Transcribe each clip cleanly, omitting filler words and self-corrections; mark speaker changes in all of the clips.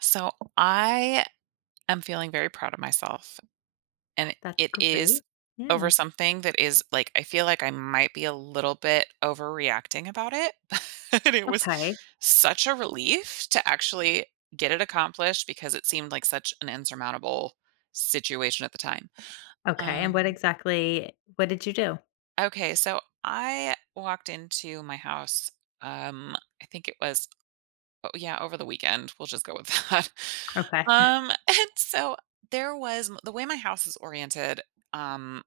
Speaker 1: So I am feeling very proud of myself. And
Speaker 2: That's
Speaker 1: it is
Speaker 2: great.
Speaker 1: over
Speaker 2: Yeah.
Speaker 1: something that is like, I feel like I might be a little bit overreacting about it. But it was
Speaker 2: Okay.
Speaker 1: such a relief to actually get it accomplished because it seemed like such an insurmountable situation at the time.
Speaker 2: Okay, and what
Speaker 1: Um,
Speaker 2: exactly what did you do?
Speaker 1: okay. So I walked into my house. I think it was... Oh, yeah, over the weekend, we'll just go with that.
Speaker 2: Okay.
Speaker 1: And so there was... the way my house is oriented, um,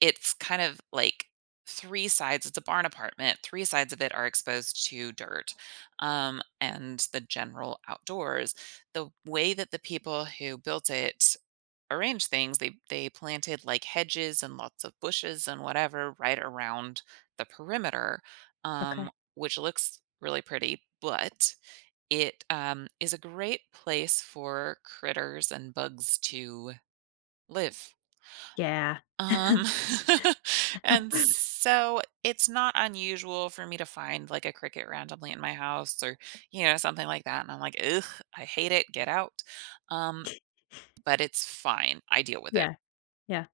Speaker 1: it's kind of like three sides, it's a barn apartment, three sides of it are exposed to dirt, and the general outdoors. The way that the people who built it arrange things, they planted like hedges and lots of bushes and whatever right around the perimeter, um,
Speaker 2: Okay.
Speaker 1: which looks really pretty. But it is a great place for critters and bugs to live.
Speaker 2: Yeah.
Speaker 1: Um, and so it's not unusual for me to find like a cricket randomly in my house or, you know, something like that. And I'm like, ugh, I hate it. Get out. Um, but it's fine. I deal with it.
Speaker 2: Yeah. Yeah.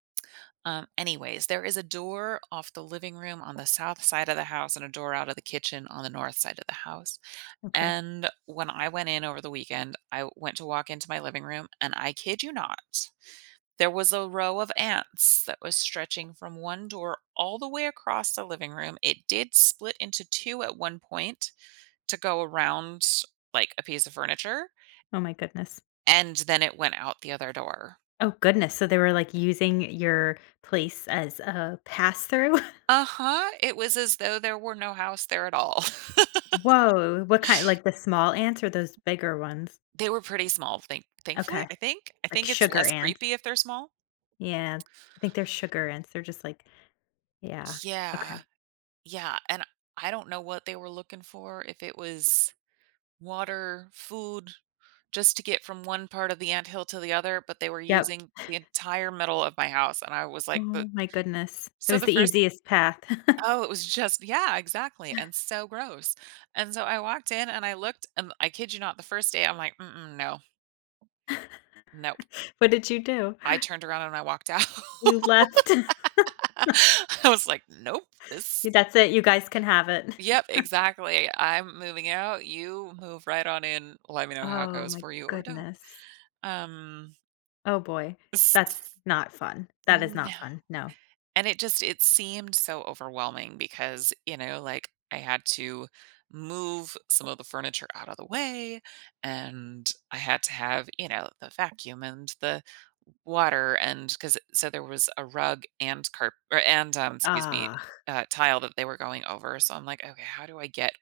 Speaker 1: Anyways, there is a door off the living room on the south side of the house and a door out of the kitchen on the north side of the house.
Speaker 2: Okay.
Speaker 1: And when I went in over the weekend, I went to walk into my living room, and I kid you not, there was a row of ants that was stretching from one door all the way across the living room. It did split into two at one point to go around like a piece of furniture,
Speaker 2: Oh my goodness.
Speaker 1: and then it went out the other door.
Speaker 2: Oh goodness, so they were, like, using your place as a pass through?
Speaker 1: Uh huh. It was as though there were no house there at all.
Speaker 2: Whoa. What kind like the small ants or those bigger ones?
Speaker 1: They were pretty small, thankfully,
Speaker 2: Okay.
Speaker 1: I think. I
Speaker 2: Like
Speaker 1: think it's
Speaker 2: sugar
Speaker 1: less
Speaker 2: ants.
Speaker 1: creepy if they're small.
Speaker 2: Yeah. I think they're sugar ants. They're just like yeah.
Speaker 1: Yeah,
Speaker 2: Okay.
Speaker 1: yeah, and I don't know what they were looking for, if it was water, food, just to get from one part of the anthill to the other, but they were
Speaker 2: Yep.
Speaker 1: using the entire middle of my house, and I was like, "The—"
Speaker 2: Oh my goodness. It
Speaker 1: so
Speaker 2: was
Speaker 1: the
Speaker 2: the
Speaker 1: first
Speaker 2: easiest path.
Speaker 1: Oh, it was just, yeah, exactly, and so gross, and so I walked in and I looked, and I kid you not, the first day, I'm like, "Mm-mm, no, nope."
Speaker 2: What did you do?
Speaker 1: I turned around and I walked out.
Speaker 2: You left.
Speaker 1: I was like, "Nope, this—"
Speaker 2: That's it, you guys can have it.
Speaker 1: Yep, exactly. I'm moving out, you move right on in, let me know how it
Speaker 2: Oh
Speaker 1: goes
Speaker 2: my
Speaker 1: for you or don't.
Speaker 2: goodness.
Speaker 1: Um,
Speaker 2: Oh boy,
Speaker 1: s
Speaker 2: that's not fun. That is
Speaker 1: No.
Speaker 2: not fun, no.
Speaker 1: And it just, it seemed so overwhelming because, you know, like, I had to move some of the furniture out of the way, and I had to have, you know, the vacuum and the water, and because, so there was a rug and carp or and, excuse me,
Speaker 2: Ah.
Speaker 1: tile that they were going over, so I'm like, "Okay, how do I get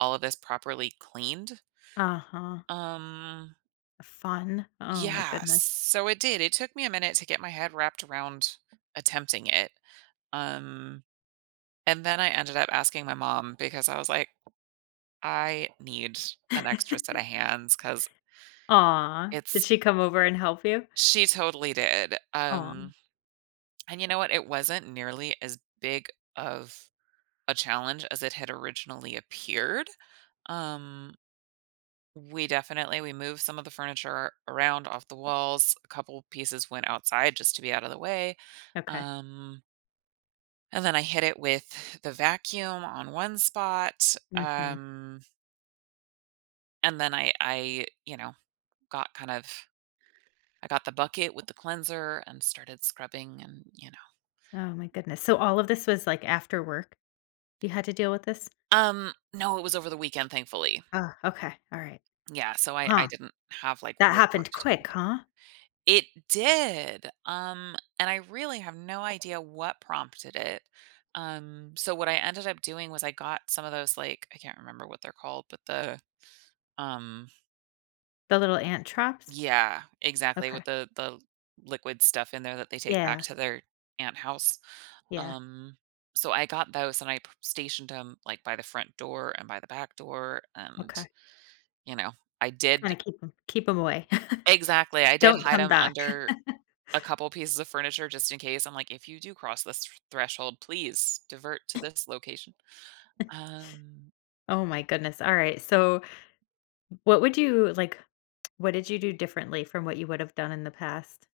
Speaker 1: all of this properly cleaned?"
Speaker 2: Uh-huh.
Speaker 1: Um,
Speaker 2: Fun. Oh my
Speaker 1: yeah,
Speaker 2: goodness.
Speaker 1: so it did. It took me a minute to get my head wrapped around attempting it. Um, and then I ended up asking my mom because I was like, I need an extra set of hands because
Speaker 2: Aw, did
Speaker 1: it's...
Speaker 2: she come over and help you?
Speaker 1: she totally did.
Speaker 2: Aw,
Speaker 1: And you know what? It wasn't nearly as big of a challenge as it had originally appeared. Um, We definitely we moved some of the furniture around off the walls. A couple pieces went outside just to be out of the way.
Speaker 2: okay.
Speaker 1: Um, and then I hit it with the vacuum on one spot.
Speaker 2: Mhm.
Speaker 1: And then I, you know, got kind of... I got the bucket with the cleanser and started scrubbing, and, you know.
Speaker 2: Oh my goodness. So all of this was, like, after work? You had to deal with this?
Speaker 1: No, it was over the weekend, thankfully.
Speaker 2: Oh, okay, alright.
Speaker 1: Yeah, so I
Speaker 2: Huh,
Speaker 1: didn't have like
Speaker 2: that
Speaker 1: work work
Speaker 2: happened
Speaker 1: to do.
Speaker 2: quick, huh?
Speaker 1: It did, and I really have no idea what prompted it. So what I ended up doing was I got some of those, like, I can't remember what they're called, but the, um
Speaker 2: The little ant traps?
Speaker 1: yeah, exactly,
Speaker 2: Okay.
Speaker 1: with the liquid stuff in there that they take back
Speaker 2: Yeah,
Speaker 1: to their aunt house.
Speaker 2: yeah,
Speaker 1: Um, so I got those and I p stationed them like, by the front door and by the back door, and,
Speaker 2: okay.
Speaker 1: you know, I did...
Speaker 2: Kinda keep them. Keep them away.
Speaker 1: exactly, I did
Speaker 2: Don't
Speaker 1: hide
Speaker 2: come
Speaker 1: them
Speaker 2: back.
Speaker 1: under a couple pieces of furniture just in case. I'm like, "If you do cross this threshold, please divert to this location." Um,
Speaker 2: Oh my goodness. All right. So what would you like what did you do differently from what you would have done in the past?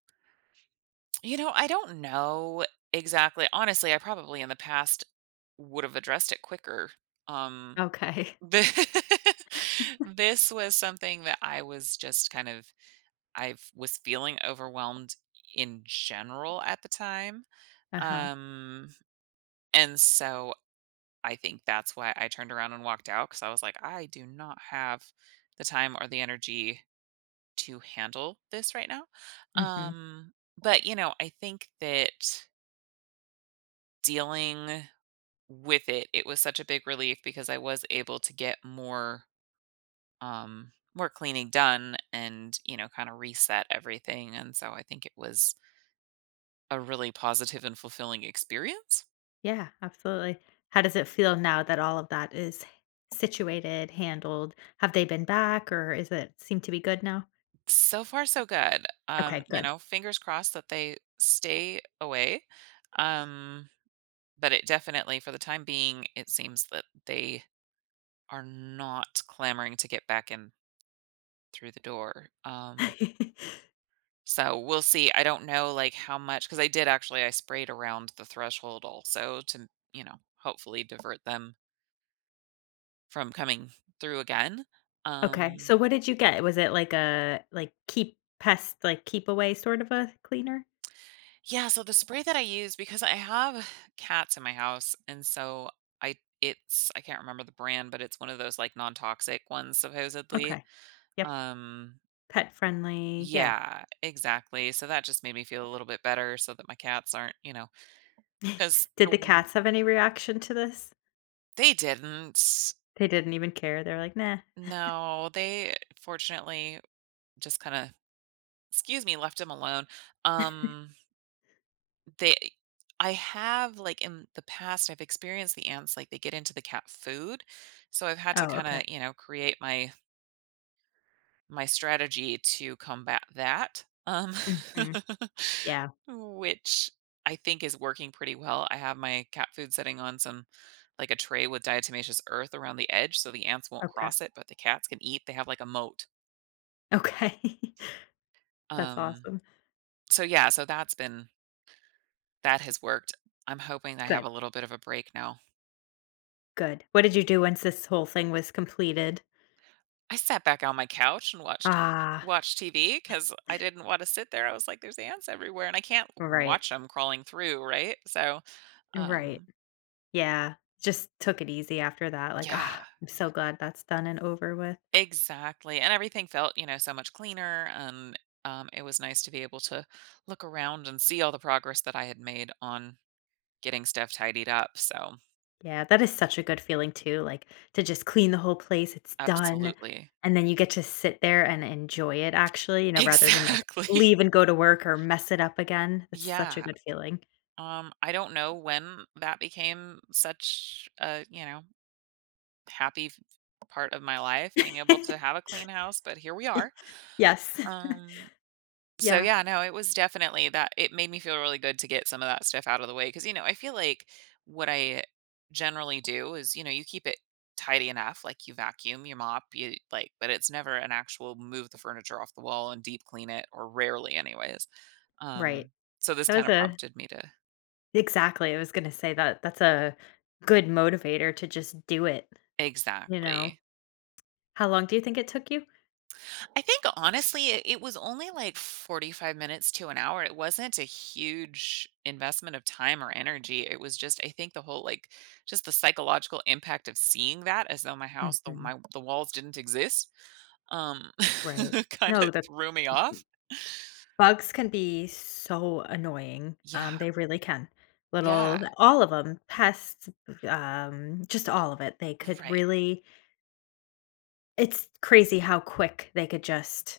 Speaker 1: you know, I don't know exactly. Honestly, I probably in the past would have addressed it quicker. Um,
Speaker 2: Okay.
Speaker 1: the This was something that I was just kind of... I was feeling overwhelmed in general at the time.
Speaker 2: Uh-huh.
Speaker 1: Um, and so I think that's why I turned around and walked out, because I was like, I do not have the time or the energy to handle this right now.
Speaker 2: Mhm.
Speaker 1: Um, but you know, I think that dealing with it, it was such a big relief because I was able to get more more cleaning done and, you know, kind of reset everything. And so I think it was a really positive and fulfilling experience.
Speaker 2: Yeah, absolutely. How does it feel now that all of that is situated, handled? Have they been back or is it seem to be good now?
Speaker 1: So far so good.
Speaker 2: Okay,
Speaker 1: You
Speaker 2: good.
Speaker 1: know, fingers crossed that they stay away. Um, but it definitely, for the time being, it seems that they are not clamoring to get back in through the door. So we'll see. I don't know like how much, cuz I did, actually, I sprayed around the threshold also to, you know, hopefully divert them from coming through again.
Speaker 2: Okay. So
Speaker 1: Um
Speaker 2: what did you get? Was it like a keep pest like keep away sort of a cleaner?
Speaker 1: Yeah, so the spray that I use, because I have cats in my house and so I I can't remember the brand, but it's one of those like non-toxic ones, supposedly.
Speaker 2: Okay. Yep.
Speaker 1: Um
Speaker 2: Pet friendly. Yeah.
Speaker 1: yeah, exactly. So that just made me feel a little bit better so that my cats aren't, you know, cuz the
Speaker 2: Did the cats have any reaction to this?
Speaker 1: they didn't.
Speaker 2: They didn't even care, they are like, "Nah."
Speaker 1: No, they fortunately just kind of... excuse me, left them alone. Um They I have, like, in the past, I've experienced the ants, like, they get into the cat food, so I've had to
Speaker 2: Oh, okay.
Speaker 1: kinda, you know, create my strategy to combat that,
Speaker 2: Mhm. Yeah,
Speaker 1: which I think is working pretty well. I have my cat food sitting on some... like, a tray with diatomaceous earth around the edge so the ants won't
Speaker 2: okay.
Speaker 1: cross it, but the cats can eat. They have, like, a moat.
Speaker 2: Okay. That's
Speaker 1: Um,
Speaker 2: awesome.
Speaker 1: so yeah, so that has worked. I'm hoping I have
Speaker 2: Good,
Speaker 1: a little bit of a break now.
Speaker 2: good. What did you do once this whole thing was completed?
Speaker 1: I sat back on my couch and watched
Speaker 2: Ah,
Speaker 1: watched TV because I didn't wanna sit there. I was like, "There's ants everywhere, and I can't watch
Speaker 2: right,
Speaker 1: watch them crawling through," right? So,
Speaker 2: right.
Speaker 1: um
Speaker 2: Yeah, just took it easy after that, like,
Speaker 1: yeah,
Speaker 2: "Ah, I'm so glad that's done and over with."
Speaker 1: exactly, and everything felt, you know, so much cleaner, and, it was nice to be able to look around and see all the progress that I had made on getting stuff tidied up, so...
Speaker 2: Yeah, that is such a good feeling too, like, to just clean the whole place, it's done,
Speaker 1: Absolutely.
Speaker 2: and then you get to sit there and enjoy it actually, rather than, like,
Speaker 1: Exactly.
Speaker 2: leave and go to work or mess it up again. That's such a
Speaker 1: Yeah,
Speaker 2: good feeling.
Speaker 1: I don't know when that became such a, you know happy f part of my life, being able to have a clean house, but here we are.
Speaker 2: Yes.
Speaker 1: Um, so
Speaker 2: Yeah,
Speaker 1: yeah, no, it was definitely that it made me feel really good to get some of that stuff out of the way. Because, you know, I feel like what I generally do is, you know, you keep it tidy enough, like you vacuum, you mop, you like, but it's never an actual move the furniture off the wall and deep clean it, or rarely anyways.
Speaker 2: right.
Speaker 1: Um, so this
Speaker 2: That
Speaker 1: kind
Speaker 2: was
Speaker 1: of
Speaker 2: a
Speaker 1: prompted me to...
Speaker 2: exactly, I was gonna say that that's a good motivator to just do it, you know?
Speaker 1: exactly.
Speaker 2: How long do you think it took you?
Speaker 1: I think honestly, it was only like 45 minutes to an hour. It wasn't a huge investment of time or energy. It was just, I think the whole like just the psychological impact of seeing that as though my house, the
Speaker 2: Mhm,
Speaker 1: my the walls didn't exist, um
Speaker 2: right.
Speaker 1: kind of
Speaker 2: No, that
Speaker 1: threw me off.
Speaker 2: Bugs can be so annoying.
Speaker 1: Yeah.
Speaker 2: They really can. Little
Speaker 1: Yeah.
Speaker 2: all of them, pests, just all of it. They could
Speaker 1: Right.
Speaker 2: really It's crazy how quick they could just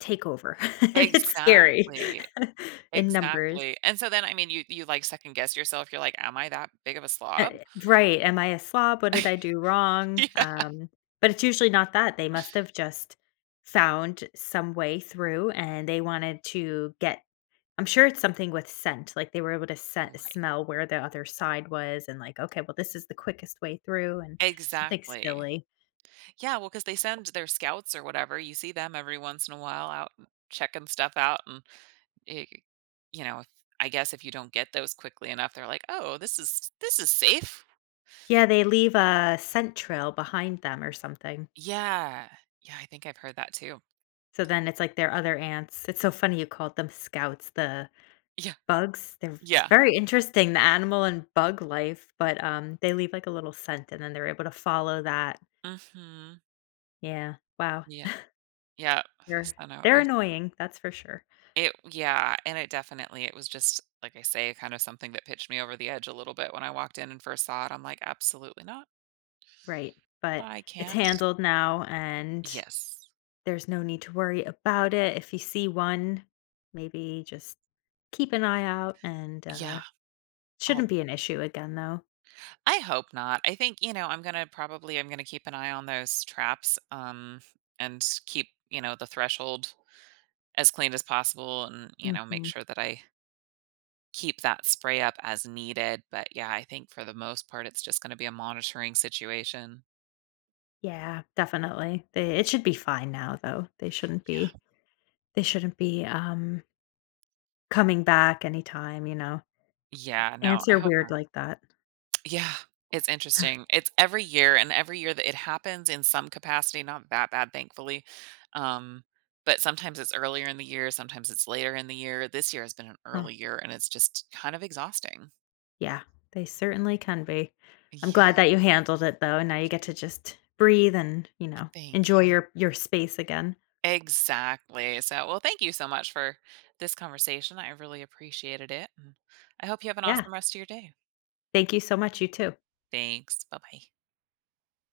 Speaker 2: take over. It's scary
Speaker 1: Exactly.
Speaker 2: in numbers.
Speaker 1: Exactly. And so then, I mean, you like second guess yourself. You're like, am I that big of a
Speaker 2: Uh,
Speaker 1: slob?
Speaker 2: right, "Am I a slob? What did I do wrong?"
Speaker 1: Yeah.
Speaker 2: But it's usually not that. They must have just Found some way through, and they wanted to get I'm sure it's something with scent, like, they were able to scent
Speaker 1: Right.
Speaker 2: smell where the other side was and, like, "Okay, well, this is the quickest way through," and something
Speaker 1: Exactly.
Speaker 2: silly.
Speaker 1: Yeah, well, because they send their scouts or whatever. You see them every once in a while out and checking stuff out, and it you know, if... I guess if you don't get those quickly enough, they're like, "Oh, this is safe."
Speaker 2: Yeah, they leave a scent trail behind them or something.
Speaker 1: Yeah. Yeah, I think I've heard that too.
Speaker 2: So then it's like their other ants it's so funny you called them scouts, the
Speaker 1: Yeah.
Speaker 2: bugs, they're it's
Speaker 1: Yeah.
Speaker 2: very interesting, the animal and bug life, but, they leave, like, a little scent, and then they're able to follow that.
Speaker 1: Mhm.
Speaker 2: Yeah, wow.
Speaker 1: Yeah. Yeah.
Speaker 2: They're
Speaker 1: So, no, it
Speaker 2: they're
Speaker 1: was...
Speaker 2: annoying, that's for sure.
Speaker 1: it, yeah, and it definitely, it was just, like I say, kind of something that pitched me over the edge a little bit when I walked in and first saw it. I'm like, "Absolutely not.
Speaker 2: Right, but
Speaker 1: I
Speaker 2: it's
Speaker 1: can't."
Speaker 2: handled now, and
Speaker 1: Yes.
Speaker 2: There's no need to worry about it. If you see one, maybe just keep an eye out and
Speaker 1: Yeah. All
Speaker 2: shouldn't be an issue again though.
Speaker 1: I hope not. I think, you know, I'm going to probably... I'm going to keep an eye on those traps and keep, you know, the threshold as clean as possible and, you know, make
Speaker 2: Mhm.
Speaker 1: sure that I keep that spray up as needed, but yeah, I think for the most part it's just going to be a monitoring situation.
Speaker 2: Yeah, definitely. They, it should be fine now though.
Speaker 1: Yeah.
Speaker 2: They shouldn't be coming back anytime, you know.
Speaker 1: Yeah, no,
Speaker 2: Ants
Speaker 1: I
Speaker 2: are
Speaker 1: hope
Speaker 2: weird
Speaker 1: not.
Speaker 2: like that.
Speaker 1: Yeah, it's interesting. It's every year, and every year that it happens in some capacity, not that bad, thankfully. Um, but sometimes it's earlier in the year, sometimes it's later in the year. This year has been an
Speaker 2: Huh.
Speaker 1: early year, and it's just kind of exhausting.
Speaker 2: Yeah, they certainly can be. I'm glad
Speaker 1: Yeah,
Speaker 2: that you handled it though and now you get to just breathe and, you know,
Speaker 1: thank
Speaker 2: enjoy
Speaker 1: you.
Speaker 2: your space again.
Speaker 1: Exactly. So, well, thank you so much for this conversation. I really appreciated it. And I hope you have an
Speaker 2: Yeah.
Speaker 1: awesome rest of your day.
Speaker 2: Thank you so much you too.
Speaker 1: Thanks. Bye bye.